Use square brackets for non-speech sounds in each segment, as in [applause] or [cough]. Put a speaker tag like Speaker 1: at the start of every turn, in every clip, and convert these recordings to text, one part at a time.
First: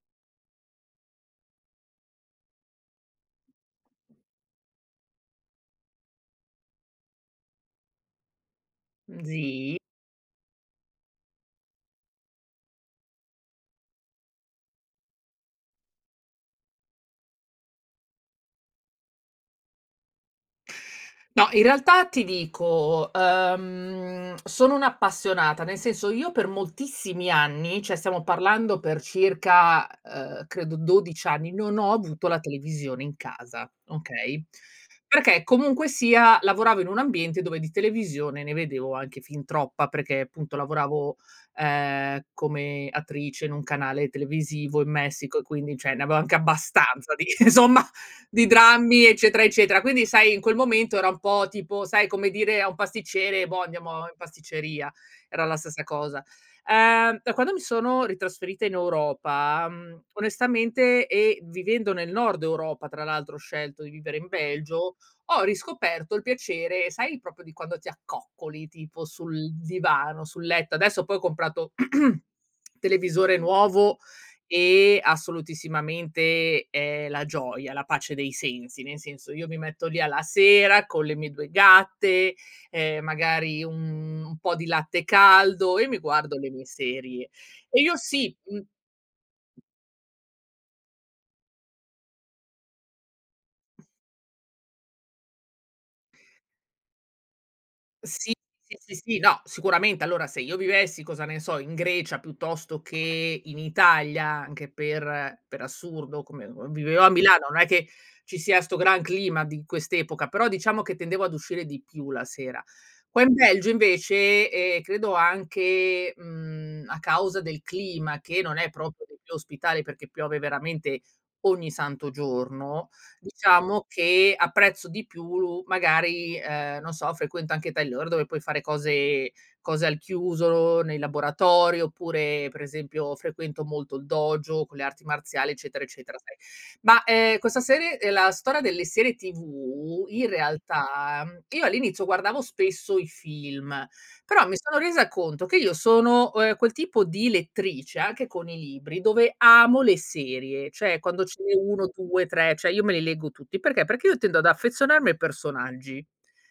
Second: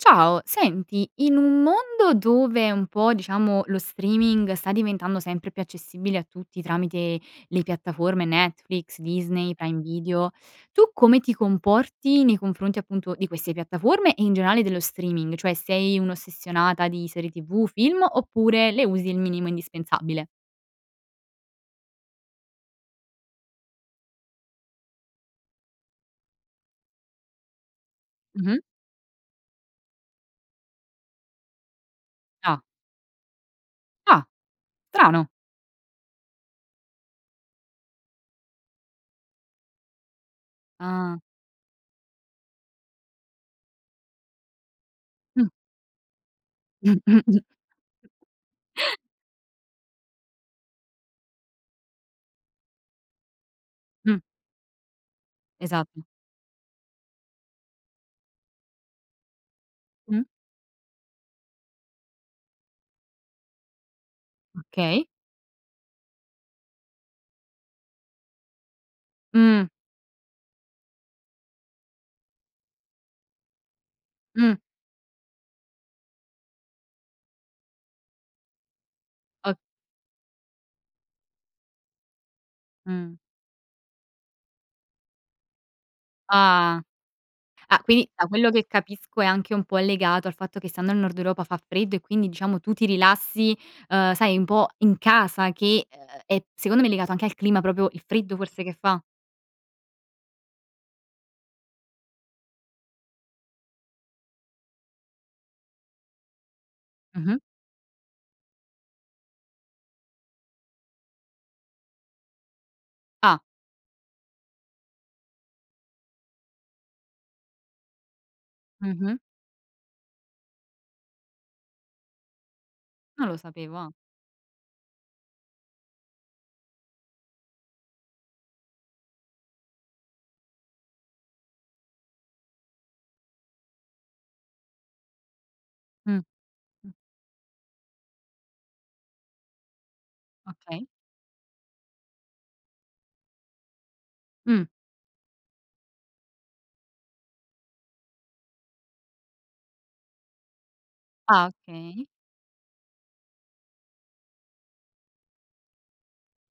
Speaker 1: Ciao. Senti, in un mondo dove un po', diciamo, lo streaming sta diventando sempre più accessibile a tutti tramite le piattaforme Netflix,
Speaker 2: Mh
Speaker 1: Disney,
Speaker 2: sì.
Speaker 1: Prime Video, tu come ti comporti nei confronti appunto di queste piattaforme, e in generale dello streaming? Cioè sei un'ossessionata di serie TV, film, oppure le usi il minimo indispensabile?
Speaker 2: No, in realtà ti dico, uhm, sono un'appassionata. Nel senso io per moltissimi anni, cioè stiamo
Speaker 1: Mh-mh.
Speaker 2: parlando per circa, ehm, credo 12 anni, non ho avuto la
Speaker 1: Ah.
Speaker 2: televisione in casa,
Speaker 1: Ah.
Speaker 2: okay?
Speaker 1: Strano!
Speaker 2: Perché comunque sia lavoravo in un ambiente dove di televisione ne vedevo anche fin troppa, perché appunto lavoravo,
Speaker 1: Ah.
Speaker 2: ehm, come attrice in un canale televisivo in Messico, e
Speaker 1: Mh.
Speaker 2: quindi cioè ne avevo anche abbastanza di,
Speaker 1: [chuckles]
Speaker 2: insomma, di drammi, eccetera, eccetera. Quindi sai in quel momento era un po', tipo sai come dire a un pasticcere: "Boh, andiamo in
Speaker 1: Mh.
Speaker 2: pasticceria," era la stessa
Speaker 1: Esatto.
Speaker 2: cosa. Uhm, da quando mi sono ritrasferita in Europa, mhmm,
Speaker 1: Mh.
Speaker 2: onestamente e vivendo nel nord Europa tra l'altro, ho scelto di vivere in Belgio,
Speaker 1: Okay.
Speaker 2: ho riscoperto il piacere sai proprio di quando ti accoccoli tipo sul
Speaker 1: Mh.
Speaker 2: divano, sul letto. Adesso poi ho comprato [clears throat] televisore nuovo,
Speaker 1: Mh.
Speaker 2: e assolutissimamente è la gioia, la pace dei sensi, nel senso io
Speaker 1: O
Speaker 2: mi metto lì alla sera con le mie 2 gatte, ehm,
Speaker 1: Mh.
Speaker 2: magari un un po' di latte caldo e mi guardo le mie
Speaker 1: Ah.
Speaker 2: serie.
Speaker 1: Ah,
Speaker 2: E io
Speaker 1: quindi da
Speaker 2: sì,
Speaker 1: quello
Speaker 2: mhmm
Speaker 1: che capisco è anche un po' legato al fatto che stando al nord Europa fa freddo, e quindi diciamo tu ti rilassi, uhm, sai un po' in casa che, ehm, è secondo me legato anche al clima, proprio il
Speaker 2: Sì,
Speaker 1: freddo forse che
Speaker 2: sì, sì,
Speaker 1: fa?
Speaker 2: sì, no, sicuramente. Allora, se io vivessi, cosa ne so, in Grecia piuttosto che in Italia anche per per assurdo, come, uhm, vivevo a
Speaker 1: Mh-mh.
Speaker 2: Milano, non è che ci sia 'sto gran clima di quest'epoca, però diciamo che tendevo ad uscire di più la sera. Qua in
Speaker 1: Ah.
Speaker 2: Belgio invece, e credo anche, mhmm, a causa del clima che non è proprio
Speaker 1: Mh-mh.
Speaker 2: dei più ospitali perché piove veramente ogni santo giorno,
Speaker 1: Non lo sapevo,
Speaker 2: diciamo
Speaker 1: ah.
Speaker 2: che apprezzo di più lu magari ehm, non so frequento anche [unintelligible] dove puoi fare cose cose al chiuso, nei laboratori, oppure per esempio frequento molto il dojo con le arti marziali, eccetera, eccetera,
Speaker 1: Mh.
Speaker 2: sai.
Speaker 1: Mh.
Speaker 2: Ma, ehm, questa serie ehm, la storia delle serie TV in
Speaker 1: Okay.
Speaker 2: realtà, mhmm, io all'inizio guardavo spesso i film, però mi
Speaker 1: Mh.
Speaker 2: sono resa conto che io sono, o ehm, quel tipo di lettrice, anche con i libri, dove amo le serie, cioè quando ce
Speaker 1: Ah,
Speaker 2: n'è uno,
Speaker 1: okay.
Speaker 2: due, tre, cioè io me li leggo tutti, perché? Perché io tendo ad affezionarmi ai personaggi.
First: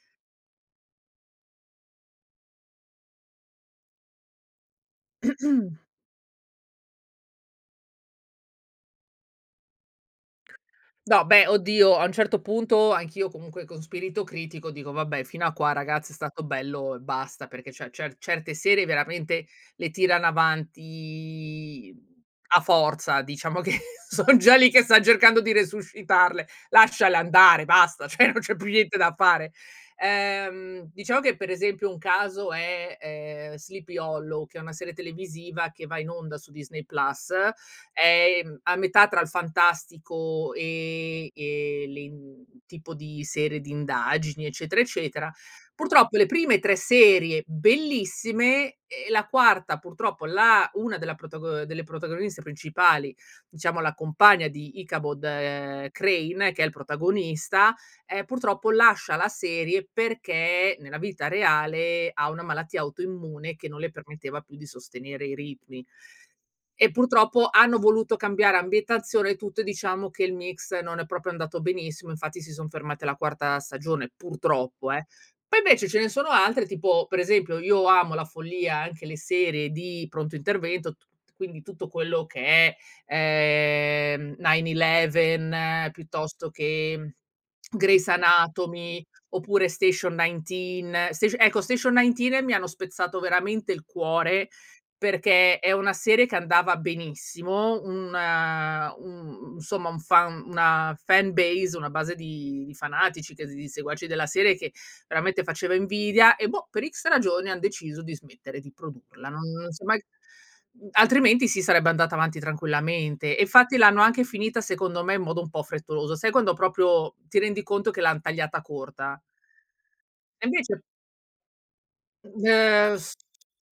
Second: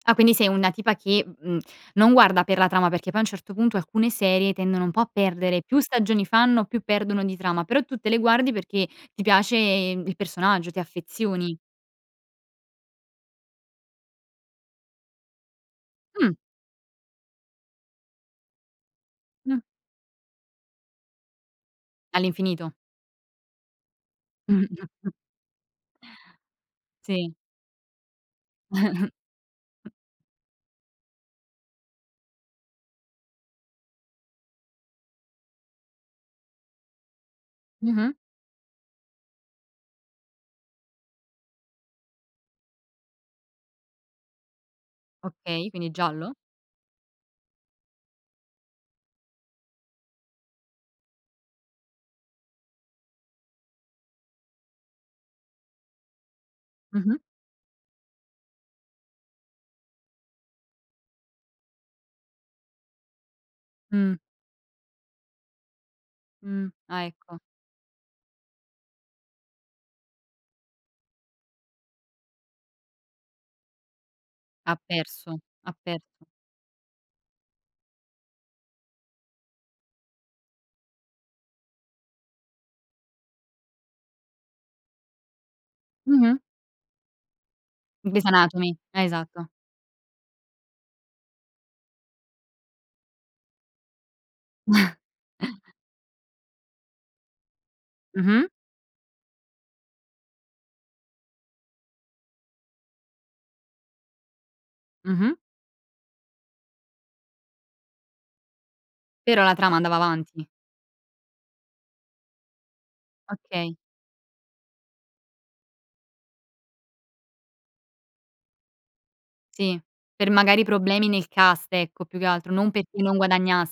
Speaker 1: Ah quindi sei una tipa che, mhmm, mhmm, non guarda per la trama, perché poi a un certo punto alcune serie tendono un po' a perdere, più
Speaker 2: [clears throat]
Speaker 1: stagioni fanno più perdono di trama, però tu te le guardi perché ti piace, mhmm, il personaggio, ti
Speaker 2: No beh,
Speaker 1: affezioni.
Speaker 2: oddio, a un certo punto anch'io comunque con spirito critico dico: "Vabbè fino a qua ragazzi è
Speaker 1: Mh.
Speaker 2: stato bello e basta," perché cioè cer certe serie veramente
Speaker 1: Mh.
Speaker 2: le tirano avanti, mhmm, a
Speaker 1: All'infinito.
Speaker 2: forza diciamo che sono già lì che stan
Speaker 1: [chuckles]
Speaker 2: cercando di resuscitarle, lasciale
Speaker 1: Sì.
Speaker 2: andare, basta, cioè non c'è più niente da fare.
Speaker 1: [chuckles]
Speaker 2: Ehm, diciamo che per esempio un caso è, ehm, Sleepy Hollow che è una serie televisiva che va in onda su Disney Plus,
Speaker 1: Mh-mh.
Speaker 2: è, mhmm, a metà tra il fantastico e e le i mhmm, tipo di serie di indagini, eccetera, eccetera.
Speaker 1: Okay, quindi
Speaker 2: Purtroppo le
Speaker 1: giallo.
Speaker 2: prime 3 serie bellissime, e la quarta purtroppo la una della protago ehm, delle protagoniste principali, diciamo la compagna di Ichabod, ehm, Crane, che è il
Speaker 1: Mh-mh.
Speaker 2: protagonista, ehm, purtroppo lascia la serie perché nella vita reale ha una malattia autoimmune che non le
Speaker 1: Mh.
Speaker 2: permetteva più di sostenere i ritmi.
Speaker 1: Mh,
Speaker 2: E
Speaker 1: ah ecco.
Speaker 2: purtroppo hanno voluto cambiare ambientazione e tutto, e diciamo che il mix non è proprio andato benissimo, infatti si son fermati alla quarta stagione,
Speaker 1: Ha
Speaker 2: purtroppo eh.
Speaker 1: perso,
Speaker 2: Poi
Speaker 1: ha
Speaker 2: invece ce ne
Speaker 1: perso.
Speaker 2: sono altre, tipo per esempio io amo alla follia anche le serie di pronto intervento, tut quindi tutto quello che è, ehm, 911
Speaker 1: Mh-mh.
Speaker 2: piuttosto che, mhmm, Grey's
Speaker 1: Grey's anatomy,
Speaker 2: anatomy,
Speaker 1: ah esatto.
Speaker 2: oppure Station 19. Station ecco Station 19 mi hanno spezzato veramente il cuore
Speaker 1: [chuckles]
Speaker 2: perché è una serie che andava benissimo,
Speaker 1: Mh-mh.
Speaker 2: una un u insomma un fan una fanbase, una base di di fanatici che s di seguaci della serie, che
Speaker 1: Mh-mh.
Speaker 2: veramente faceva invidia e boh, per X ragioni han deciso di smettere di produrla, non
Speaker 1: Però la
Speaker 2: non
Speaker 1: trama
Speaker 2: si è
Speaker 1: andava
Speaker 2: mai
Speaker 1: avanti.
Speaker 2: mhmm, altrimenti sì sarebbe andata avanti tranquillamente, e
Speaker 1: Okay.
Speaker 2: infatti l'hanno anche finita secondo me in modo un po' frettoloso. Sai quando proprio ti rendi conto che l'han tagliata corta?
Speaker 1: Sì, per
Speaker 2: E
Speaker 1: magari
Speaker 2: invece
Speaker 1: problemi nel cast, ecco, più che
Speaker 2: De
Speaker 1: altro, non perché
Speaker 2: f
Speaker 1: non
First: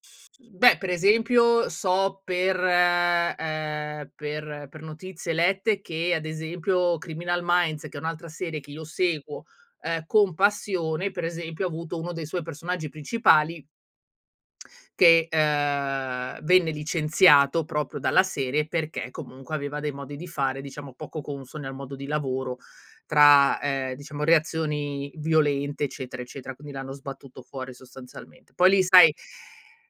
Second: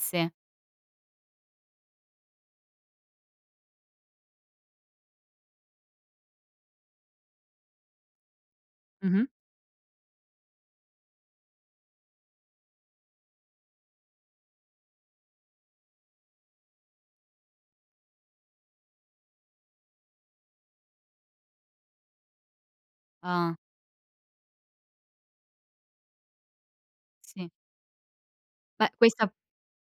Speaker 2: f mmhm, beh per esempio so per, ehm, per per notizie lette che ad esempio Criminal Minds che è un'altra serie chi io
Speaker 1: Mh-mh.
Speaker 2: seguo, ehm, con passione, per esempio ha avuto uno dei suoi personaggi principali che, uhm, venne licenziato proprio dalla serie perché comunque aveva dei modi di fare diciamo poco consoni al modo di lavoro
Speaker 1: Ah.
Speaker 2: tra, ehm, diciamo reazioni violente, eccetera, eccetera. Quindi l'hanno sbattuto
Speaker 1: Sì.
Speaker 2: fuori sostanzialmente. Poi lì
Speaker 1: Beh,
Speaker 2: sai,
Speaker 1: questa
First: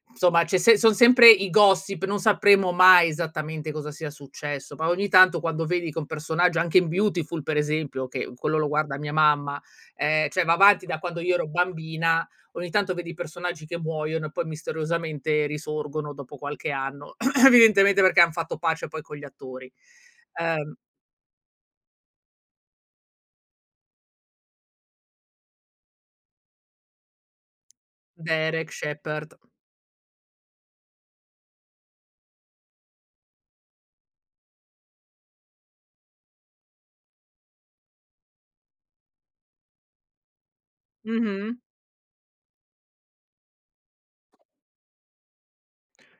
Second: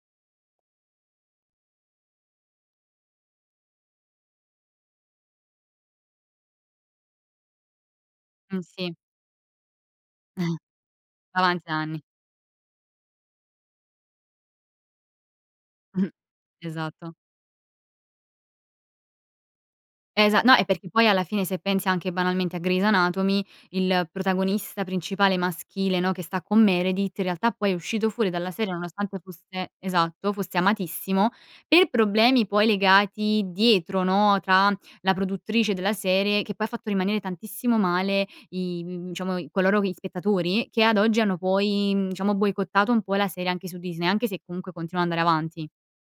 Speaker 2: insomma c'è sem son sempre i gossip, non sapremo mai esattamente cosa sia successo, ba ogni tanto quando vedi che un personaggio anche in Beautiful per esempio, che quello
Speaker 1: Mh,
Speaker 2: lo
Speaker 1: sì.
Speaker 2: guarda mia mamma, ehm, cioè va
Speaker 1: [chuckles]
Speaker 2: avanti da quando io
Speaker 1: Va
Speaker 2: ero
Speaker 1: avanti da anni.
Speaker 2: bambina, ogni tanto vedi i personaggi che muoiono e poi misteriosamente
Speaker 1: [chuckles]
Speaker 2: risorgono dopo qualche
Speaker 1: Esatto.
Speaker 2: anno. [clears throat] Evidentemente perché han fatto pace poi con gli attori.
Speaker 1: Esa no, e
Speaker 2: Uhm
Speaker 1: perché poi alla fine se pensi anche banalmente a Grey's anatomy, il protagonista principale maschile, no, che sta con Meredith, in realtà poi è uscito fuori dalla
Speaker 2: Derek
Speaker 1: serie nonostante
Speaker 2: Shepherd.
Speaker 1: fosse esatto, fosse amatissimo, per problemi poi legati dietro, no, tra la produttrice della serie che poi ha fatto rimanere tantissimo male i, mhmm, diciamo i coloro gli spettatori, che ad oggi hanno
Speaker 2: Mh-mh.
Speaker 1: poi, mhmm, diciamo boicottato un po' la sere anche su Disney, anche se comunque continua ad andare avanti.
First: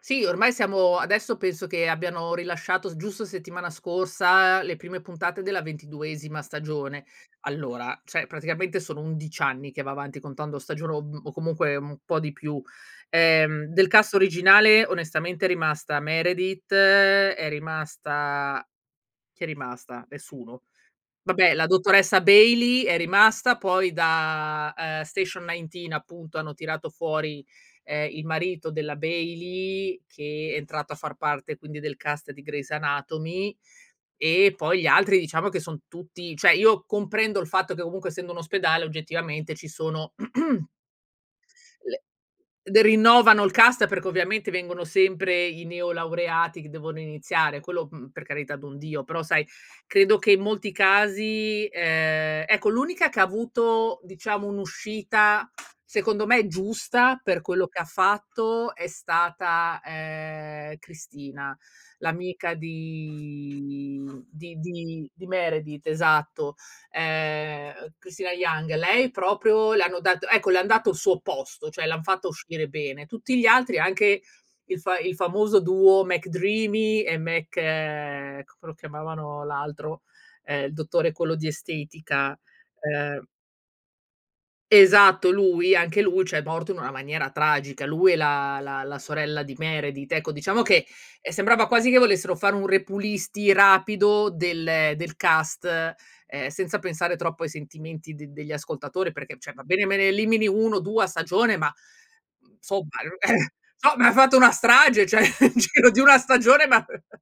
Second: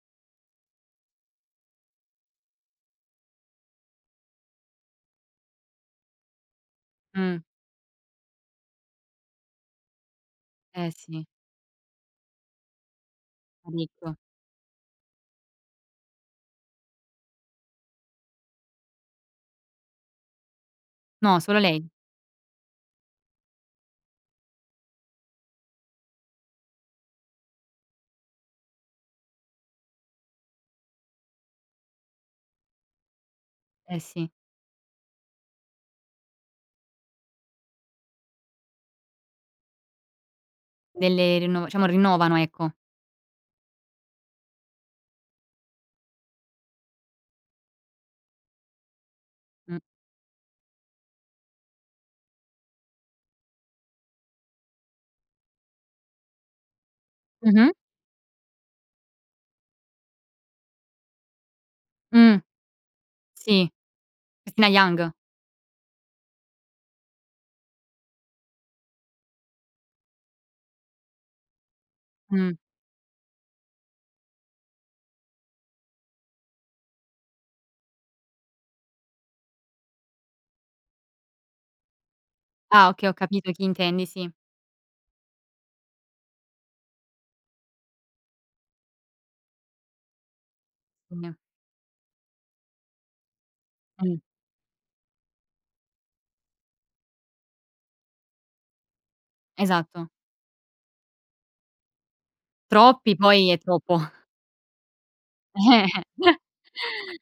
Speaker 2: Sì, ormai siamo adesso penso che abbiano rilasciato s giusto settimana scorsa le prime puntate della ventiduesima stagione.
Speaker 1: Mh.
Speaker 2: Allora, cioè praticamente sono 11 anni che va avanti, contando
Speaker 1: Eh
Speaker 2: stagione, o m
Speaker 1: sì.
Speaker 2: o comunque un po' di più. Ehm,
Speaker 1: È
Speaker 2: del cast
Speaker 1: ricco.
Speaker 2: originale onestamente è rimasta Meredith, è rimasta chi è rimasta? Nessuno.
Speaker 1: No,
Speaker 2: Vabbè,
Speaker 1: solo
Speaker 2: la
Speaker 1: lei.
Speaker 2: dottoressa Bailey è rimasta, poi da, uhm, Station 19 appunto hanno tirato fuori, ehm, il marito della Bailey che è entrato a far parte quindi del cast di Grey's anatomy,
Speaker 1: Eh sì.
Speaker 2: e poi gli altri diciamo che son tutti cioè io comprendo il fatto che ovunque essendo un ospedale oggettivamente ci sono [clears throat]
Speaker 1: Delle rinno diciamo
Speaker 2: le
Speaker 1: rinnovano, ecco.
Speaker 2: de rinnovano il cast perché ovviamente vengono sempre i neolaureati che devono iniziare, quello, mhmm, per carità d'un Dio, però sai
Speaker 1: Mh.
Speaker 2: credo che in molti casi ehm, ecco, l'unica che ha avuto diciamo un'uscita secondo me giusta per quello
Speaker 1: Mh-mh.
Speaker 2: che ha fatto è stata, ehm, Cristina,
Speaker 1: Mh.
Speaker 2: l'amica
Speaker 1: Sì.
Speaker 2: di di
Speaker 1: Cristina
Speaker 2: di
Speaker 1: Yang.
Speaker 2: di Meredith, esatto, ehm, uhm, Cristina Yang. Lei proprio le hanno dato ecco le han dato il suo posto, cioè l'han fatta
Speaker 1: Mh.
Speaker 2: uscire bene. Tutti gli altri, anche il fa il famoso duo McDreamy e Mc c come lo chiamavano l'altro? Ehm, il dottore quello di estetica,
Speaker 1: Ah, okay, ho
Speaker 2: ehm
Speaker 1: capito chi intendi, sì.
Speaker 2: Esatto lui, anche lui ciòè morto in una maniera tragica. Lui e la la la sorella di Meredith, ecco diciamo che, ehm,
Speaker 1: Mh-mh.
Speaker 2: sembrava quasi che volessero fare un repulisti
Speaker 1: Mh.
Speaker 2: rapido del del cast, ehm, senza pensare troppo ai sentimenti d degli ascoltatori, perché cioè va bene me ne
Speaker 1: Esatto.
Speaker 2: elimini 1 o 2 a stagione ma, mhmm, insomma
Speaker 1: Troppi poi
Speaker 2: eh
Speaker 1: è troppo.
Speaker 2: somma hai
Speaker 1: [chuckles]
Speaker 2: fatto una strage cioè [laughs] nel
Speaker 1: Eh,
Speaker 2: giro di
Speaker 1: eh.
Speaker 2: una
Speaker 1: [chuckles]
Speaker 2: stagione ma [laughs]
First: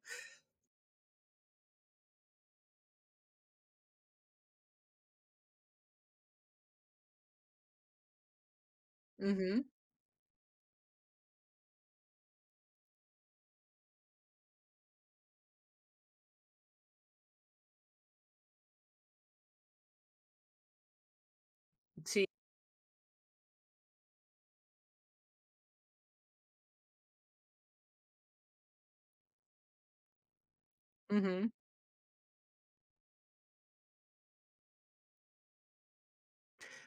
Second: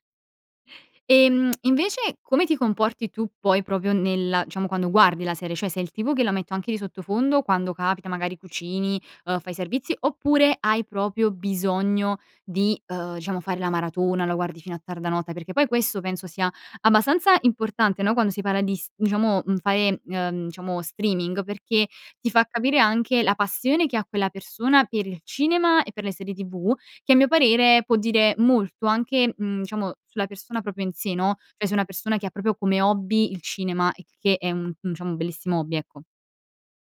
Speaker 1: Ehm, invece come ti comporti tu poi proprio nella diciamo quando guardi la serie? Cioè sei il tipo che la metto anche di sottofondo, quando capita, magari cucini, uhm, fai
Speaker 2: Mh-mh.
Speaker 1: servizi, oppure hai proprio bisogno di, uhm, diciamo fare la maratona, la guardi fino a tarda notte? Perché poi questo penso sia abbastanza importante, no, quando si parla di s diciamo, mhmm, fare, uhm, diciamo streaming, perché
Speaker 2: Sì.
Speaker 1: ti fa capire anche la passione che ha quella persona per il cinema e per le serie TV, che a mio parere può dire molto anche, mhmm, diciamo sulla persona proprio in sé, no,
Speaker 2: Mh-mh.
Speaker 1: cioè se è una persona che ha proprio come hobby il cinema, il che è un un diciamo un bellissimo hobby, ecco.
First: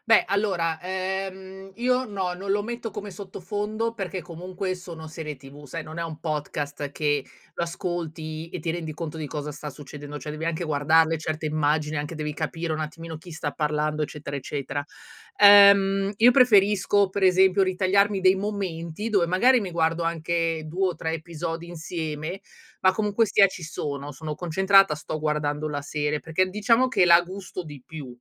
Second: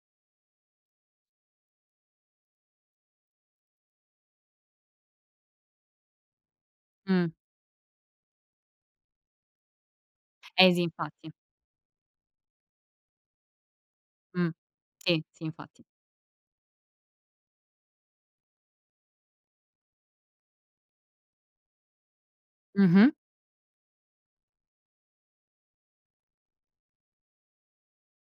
Speaker 2: Beh allora, ehm, io no, non lo metto come sottofondo perché comunque sono serie TV, sai non è un podcast che
Speaker 1: Mh.
Speaker 2: lo ascolti e ti rendi conto di cosa sta succedendo, cioè devi anche
Speaker 1: Eh sì,
Speaker 2: guardarle
Speaker 1: infatti.
Speaker 2: certe immagini anche, devi capire un attimino chi sta parlando, eccetera,
Speaker 1: Mh,
Speaker 2: eccetera.
Speaker 1: sì, sì infatti.
Speaker 2: Ehm, io preferisco per esempio ritagliarmi dei momenti dove magari mi guardo anche 2 o 3 episodi insieme, ma
Speaker 1: Mh-mh.
Speaker 2: comunque sia ci sono, sono concentrata, sto guardando la serie, perché diciamo che la gusto di più.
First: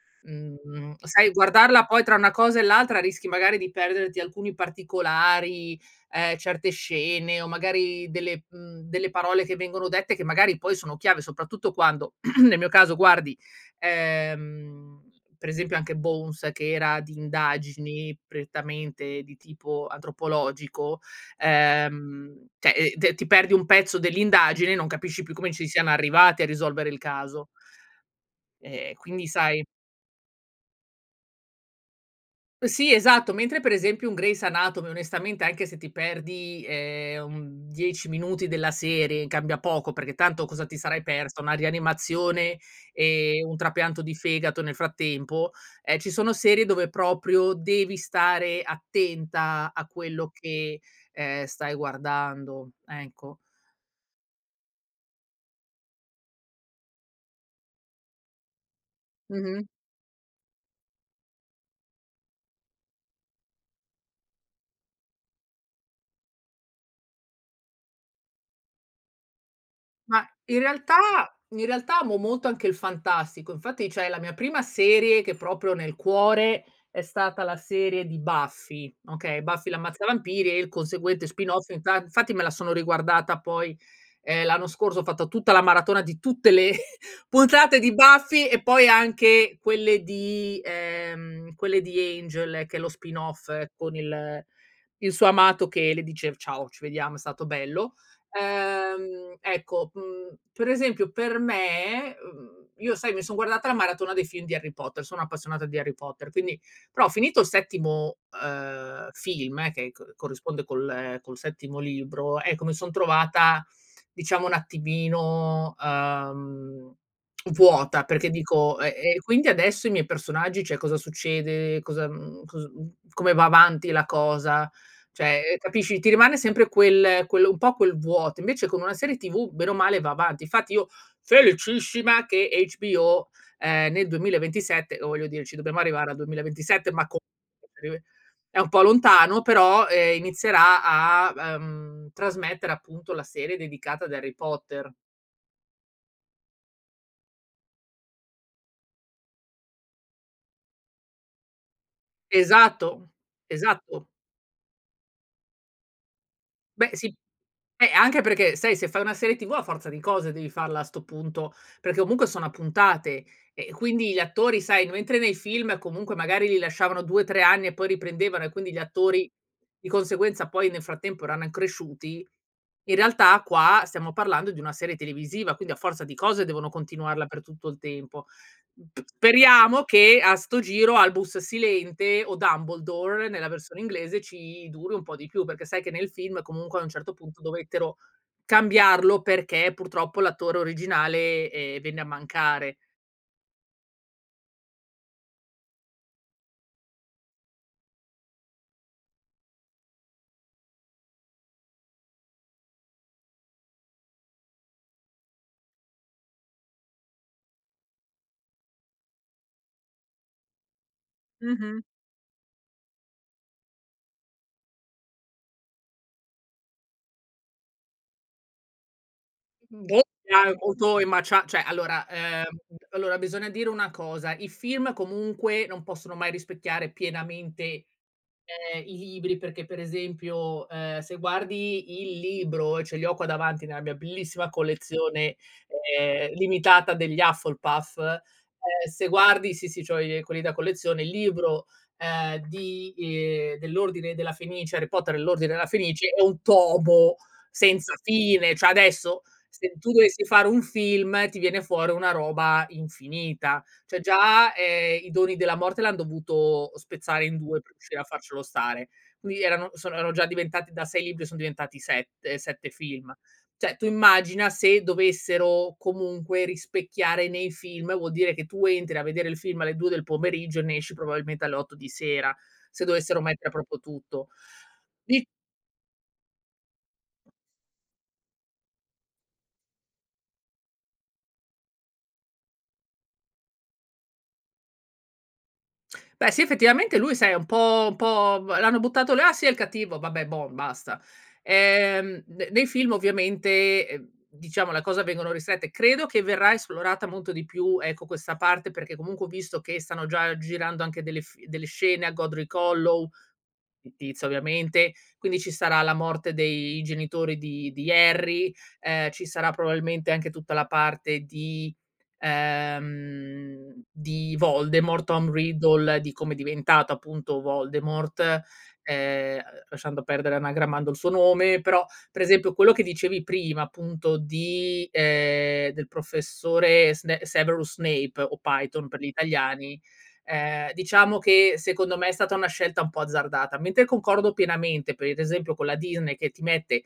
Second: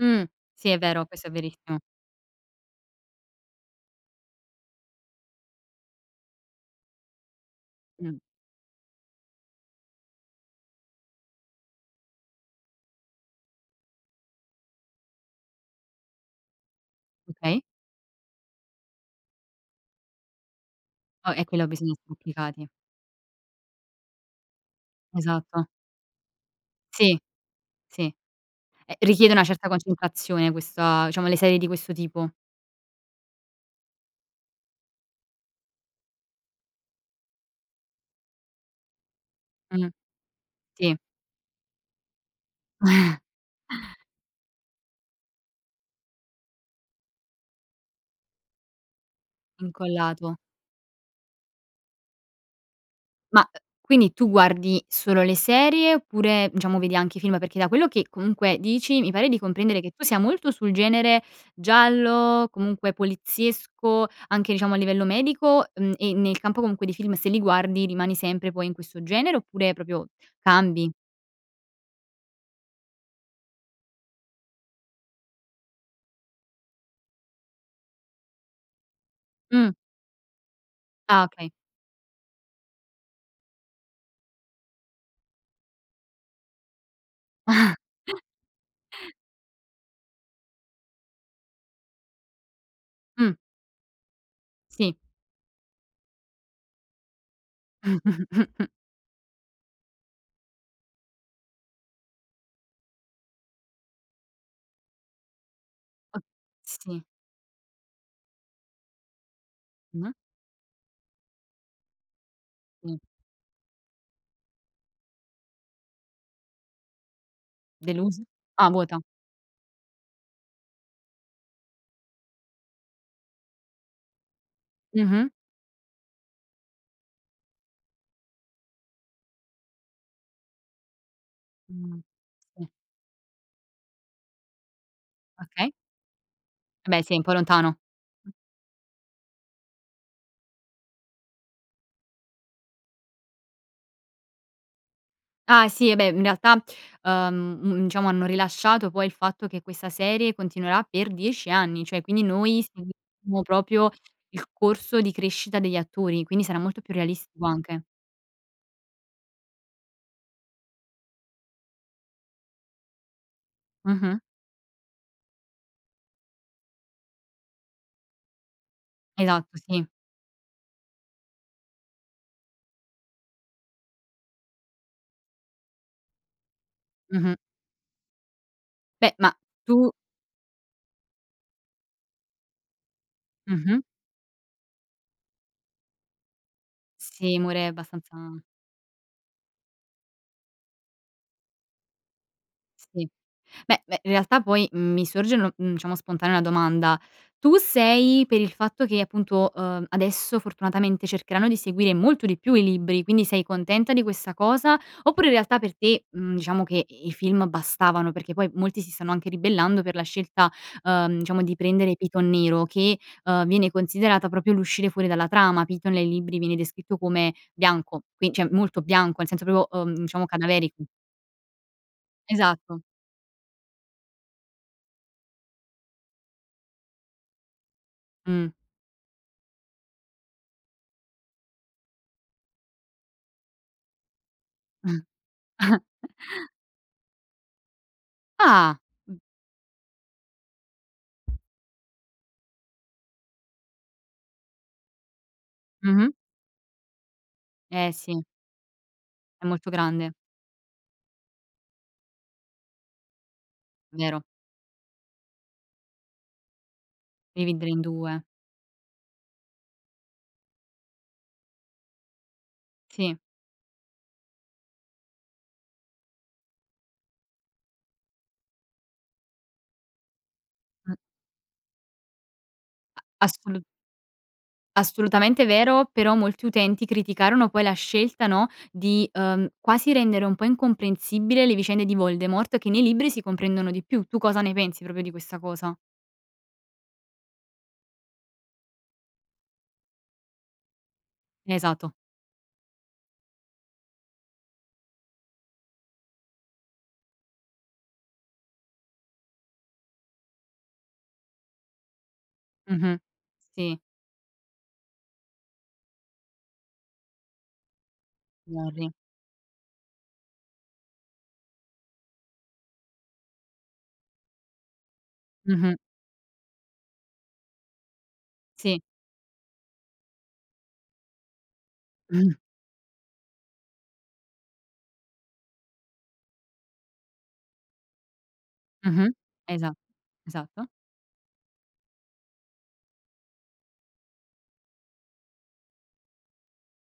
Speaker 1: Mh, sì è
Speaker 2: Mhmm,
Speaker 1: vero. Questo
Speaker 2: sai
Speaker 1: è verissimo.
Speaker 2: guardarla poi tra una cosa e l'altra rischi magari di perderti alcuni particolari, ehm, certe scene o magari
Speaker 1: Mh.
Speaker 2: delle, mhmm, delle parole che vengono dette che magari poi sono chiave, soprattutto quando [clears throat] nel mio caso guardi, ehm, per esempio anche Bones che era di
Speaker 1: Okay.
Speaker 2: indagini prettamente di tipo antropologico,
Speaker 1: Oh, eh quello bisogna essere
Speaker 2: uhm,
Speaker 1: applicati.
Speaker 2: cioè, ehm, e ti perdi un pezzo dell'indagine e non capisci più come ci
Speaker 1: Esatto.
Speaker 2: siano arrivati a risolvere il
Speaker 1: Sì.
Speaker 2: caso.
Speaker 1: Sì.
Speaker 2: E
Speaker 1: Ehm,
Speaker 2: quindi,
Speaker 1: richiede una
Speaker 2: sai
Speaker 1: certa concentrazione questa diciamo le serie di questo tipo.
Speaker 2: Sì esatto. Mentre per esempio un Grey's anatomy onestamente anche se ti perdi, ehm, un 10 minuti della serie, cambia
Speaker 1: Mh.
Speaker 2: poco, perché tanto cosa ti
Speaker 1: Sì.
Speaker 2: sarai persa, una rianimazione
Speaker 1: [chuckles]
Speaker 2: e un trapianto di fegato nel frattempo? Ehm, ci sono serie dove proprio devi stare attenta a quello
Speaker 1: Incollato.
Speaker 2: che, ehm, stai guardando, ecco.
Speaker 1: Ma, uhm, quindi tu guardi solo le serie oppure diciamo vedi anche i film? Perché, da quello che comunque dici, mi pare di
Speaker 2: Mh-mh.
Speaker 1: comprendere che tu sia molto sul genere giallo, comunque poliziesco, anche diciamo a livello medico, mhmm, e nel campo comunque dei film, se li guardi rimani sempre poi in questo genere, oppure proprio
Speaker 2: Ma in
Speaker 1: cambi?
Speaker 2: realtà in realtà amo molto anche il fantastico. Infatti cioè la mia prima serie che è proprio nel cuore è stata la serie di Buffy, okay, Buffy
Speaker 1: Mh.
Speaker 2: L'Ammazzavampiri, e il
Speaker 1: Ah
Speaker 2: conseguente
Speaker 1: okay.
Speaker 2: spin off. Inta infatti me la sono riguardata poi, ehm, l'anno scorso, ho fatto tutta la maratona di tutte le [chuckles]
Speaker 1: [chuckles]
Speaker 2: puntate di Buffy e poi anche quelle di, ehm, quelle di Angel che è lo spin
Speaker 1: Mh.
Speaker 2: off con il
Speaker 1: Sì.
Speaker 2: il suo amato che le dice: "Ciao, ci vediamo, è stato bello."
Speaker 1: [chuckles]
Speaker 2: Ehm, ecco, mhmm, per esempio per me uhm, io sai mi son guardata la maratona dei film di Harry Potter, sono appassionata di Harry
Speaker 1: O
Speaker 2: Potter, quindi
Speaker 1: sì.
Speaker 2: però finito il settimo, uhm, film che
Speaker 1: Mh-mh.
Speaker 2: co corrisponde col col settimo libro, ecco mi son
Speaker 1: Sì.
Speaker 2: trovata diciamo un attimino, uhm, vuota
Speaker 1: Delusa?
Speaker 2: perché
Speaker 1: Ah
Speaker 2: dico: "E
Speaker 1: vuota.
Speaker 2: e quindi adesso ai miei personaggi cioè cosa succede? Cosa, mhmm, cos mhmm, come va avanti la cosa?"
Speaker 1: Mh-mh.
Speaker 2: Cioè, ehm, capisci, ti rimane sempre quel quello un po' quel vuoto, invece con una serie TV bene o male va avanti. Infatti io
Speaker 1: 1,
Speaker 2: felicissima che
Speaker 1: sì.
Speaker 2: HBO, ehm, nel 2027 o voglio dire ci
Speaker 1: Okay.
Speaker 2: dobbiamo arrivare al
Speaker 1: Eh
Speaker 2: 2027,
Speaker 1: beh,
Speaker 2: ma
Speaker 1: sì è un po' lontano.
Speaker 2: [unintelligible] è un po' lontano però, ehm, inizierà a uhm, trasmettere appunto la serie dedicata ad Harry Potter.
Speaker 1: Ah sì, eh beh, mhmm, in realtà, uhm, un diciamo hanno rilasciato poi il fatto che questa serie continuerà per 10 anni! Cioè quindi noi
Speaker 2: Esatto,
Speaker 1: seguiremo proprio
Speaker 2: esatto.
Speaker 1: il corso di crescita degli attori, quindi sarà molto
Speaker 2: Beh
Speaker 1: più
Speaker 2: si
Speaker 1: realistico anche.
Speaker 2: eh, anche perché sai se fai una serie TV a forza di cose devi farla a 'sto punto, perché comunque sono a puntate, e quindi
Speaker 1: Mh-mh.
Speaker 2: gli attori sai, mentre nei film comunque magari li lasciavano 2, 3 anni e poi riprendevano, e quindi gli attori
Speaker 1: Esatto, sì.
Speaker 2: di conseguenza poi nel frattempo erano an cresciuti, in realtà qua stiamo parlando di una serie televisiva, quindi a forza di cose devono continuarla
Speaker 1: Mh-mh.
Speaker 2: per tutto il tempo. P
Speaker 1: Beh, ma
Speaker 2: speriamo
Speaker 1: tu
Speaker 2: che a 'sto giro Albus Silente, o Dumbledore nella
Speaker 1: Mh-mh.
Speaker 2: versione inglese, ci duri un po' di più, perché sai che nel film comunque a un certo
Speaker 1: Sì,
Speaker 2: punto
Speaker 1: muore
Speaker 2: dovettero
Speaker 1: abbastanza
Speaker 2: cambiarlo perché purtroppo l'attore originale, ehm, venne a mancare.
Speaker 1: Sì. Beh, beh, in realtà poi, mhmm, mi sorge nor mhmm, diciamo spontanea una domanda. Tu sei per il fatto che appunto, uhm, adesso fortunatamente cercheranno di seguire molto di più i libri, quindi sei contenta di questa cosa? Oppure in realtà per te, mhmm, diciamo che i i film bastavano? Perché poi molti si stanno anche ribellando per la scelta, uhm, diciamo di
Speaker 2: Mh-mh.
Speaker 1: prendere Piton nero che, uhm, viene considerata proprio l'uscire fuori dalla trama. Piton nel libri viene descritto come bianco, quin cioè molto bianco, nel senso proprio,
Speaker 2: Mhmm,
Speaker 1: uhm,
Speaker 2: boh
Speaker 1: diciamo cadaverico.
Speaker 2: [unintelligible] ma c'ha cioè allora, ehm,
Speaker 1: Esatto.
Speaker 2: allora bisogna dire una cosa, i film comunque non possono mai rispecchiare pienamente,
Speaker 1: Mh.
Speaker 2: ehm, i libri perché per esempio, ehm, se guardi il libro, ce li ho qua davanti nella mia bellissima collezione,
Speaker 1: [chuckles]
Speaker 2: ehm, limitata degli Hufflepuff, ehm,
Speaker 1: Ah,
Speaker 2: se
Speaker 1: m
Speaker 2: guardi sì, sì, c'ho i ehm, quelli da collezione, il libro, ehm di, uhm, dell'Ordine Della Fenice, Harry Potter E L'ordine Della Fenice
Speaker 1: Mh-mh.
Speaker 2: è un tomo
Speaker 1: Eh
Speaker 2: senza
Speaker 1: sì.
Speaker 2: fine, cioè adesso
Speaker 1: È molto
Speaker 2: se tu
Speaker 1: grande.
Speaker 2: dovessi fare un film ti viene fuori una roba infinita. Cioè
Speaker 1: Vero.
Speaker 2: già, ehm, I Doni Della Morte l'han dovuto spezzare in 2
Speaker 1: Dividere
Speaker 2: per
Speaker 1: in
Speaker 2: riuscire a
Speaker 1: due.
Speaker 2: farcelo stare, qui erano sono erano già diventati da 6 libri, son diventati 7, 7 film.
Speaker 1: Sì.
Speaker 2: Cioè tu immagina se dovessero comunque rispecchiare nei film, vuol dire che tu entri a vedere il film alle 2 del pomeriggio e ne esci
Speaker 1: Mh.
Speaker 2: probabilmente alle 8 di sera se dovessero
Speaker 1: A
Speaker 2: mettere
Speaker 1: assolut
Speaker 2: proprio tutto. I
Speaker 1: assolutamente vero, però molti utenti criticarono poi la scelta, no, di, uhm, quasi rendere un po' incomprensibile le vicende di Voldemort, che nei libri si comprendono di più. Tu cosa ne pensi proprio di questa cosa?
Speaker 2: Beh sì, effettivamente lui sai è un po' un po' vo l'hanno buttato là, sì è il cattivo, vabbè bon, basta.
Speaker 1: Esatto.
Speaker 2: Ehm, ne nei film ovviamente, ehm, diciamo le cose vengono ristrette, credo che verrà esplorata molto di più, ecco, questa parte perché comunque ho visto che stanno già girando anche delle f delle scene a Godric
Speaker 1: Mh-mh.
Speaker 2: Hollow,
Speaker 1: Sì.
Speaker 2: fittizia ovviamente, quindi ci sarà la morte dei genitori di di Harry,
Speaker 1: Gnorri.
Speaker 2: ehm, ci sarà probabilmente anche tutta la parte di, ehm, di Voldemort, Tom
Speaker 1: Mh-mh.
Speaker 2: Riddle, di come è diventato appunto Voldemort,
Speaker 1: Sì.
Speaker 2: ehm, uhm, lasciando perdere anagrammando il suo nome, però per
Speaker 1: [chuckles]
Speaker 2: esempio quello che dicevi prima appunto di ehm, del professore Sne Severus Snape o Piton per gli
Speaker 1: Mh-mh. Esa
Speaker 2: italiani,
Speaker 1: esatto.
Speaker 2: ehm, diciamo che secondo me è stata una scelta un po' azzardata. Mentre concordo pienamente per ad esempio con la Disney che ti mette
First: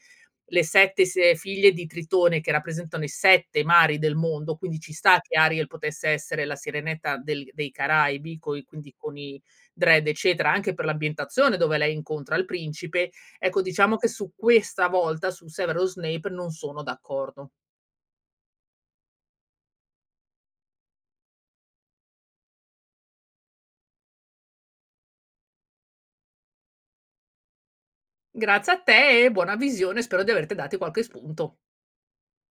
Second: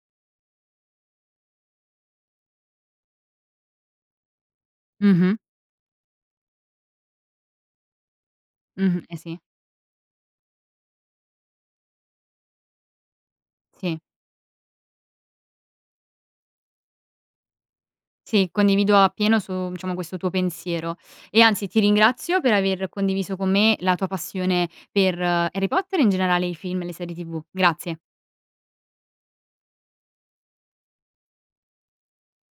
Speaker 2: le 7 si ehm, figlie di Tritone che rappresentano i 7 mari del mondo, quindi ci sta
Speaker 1: Mh-mh.
Speaker 2: che Ariel potesse essere la sirenetta del dei Caraibi coi quindi
Speaker 1: Mh-mh,
Speaker 2: con
Speaker 1: eh sì.
Speaker 2: i dread eccetera, anche per l'ambientazione dove lei incontra il principe, ecco diciamo
Speaker 1: Sì.
Speaker 2: che su questa volta, su Severus Snape, non sono d'accordo.
Speaker 1: Sì, condivido appieno su, mhmm, diciamo questo tuo pensiero, e anzi ti ringrazio per aver condiviso con me la tua passione per Harry Potter, e in generale i film e le serie TV. Grazie.
Speaker 2: Grazie a te e buona visione, spero di averti dati qualche spunto.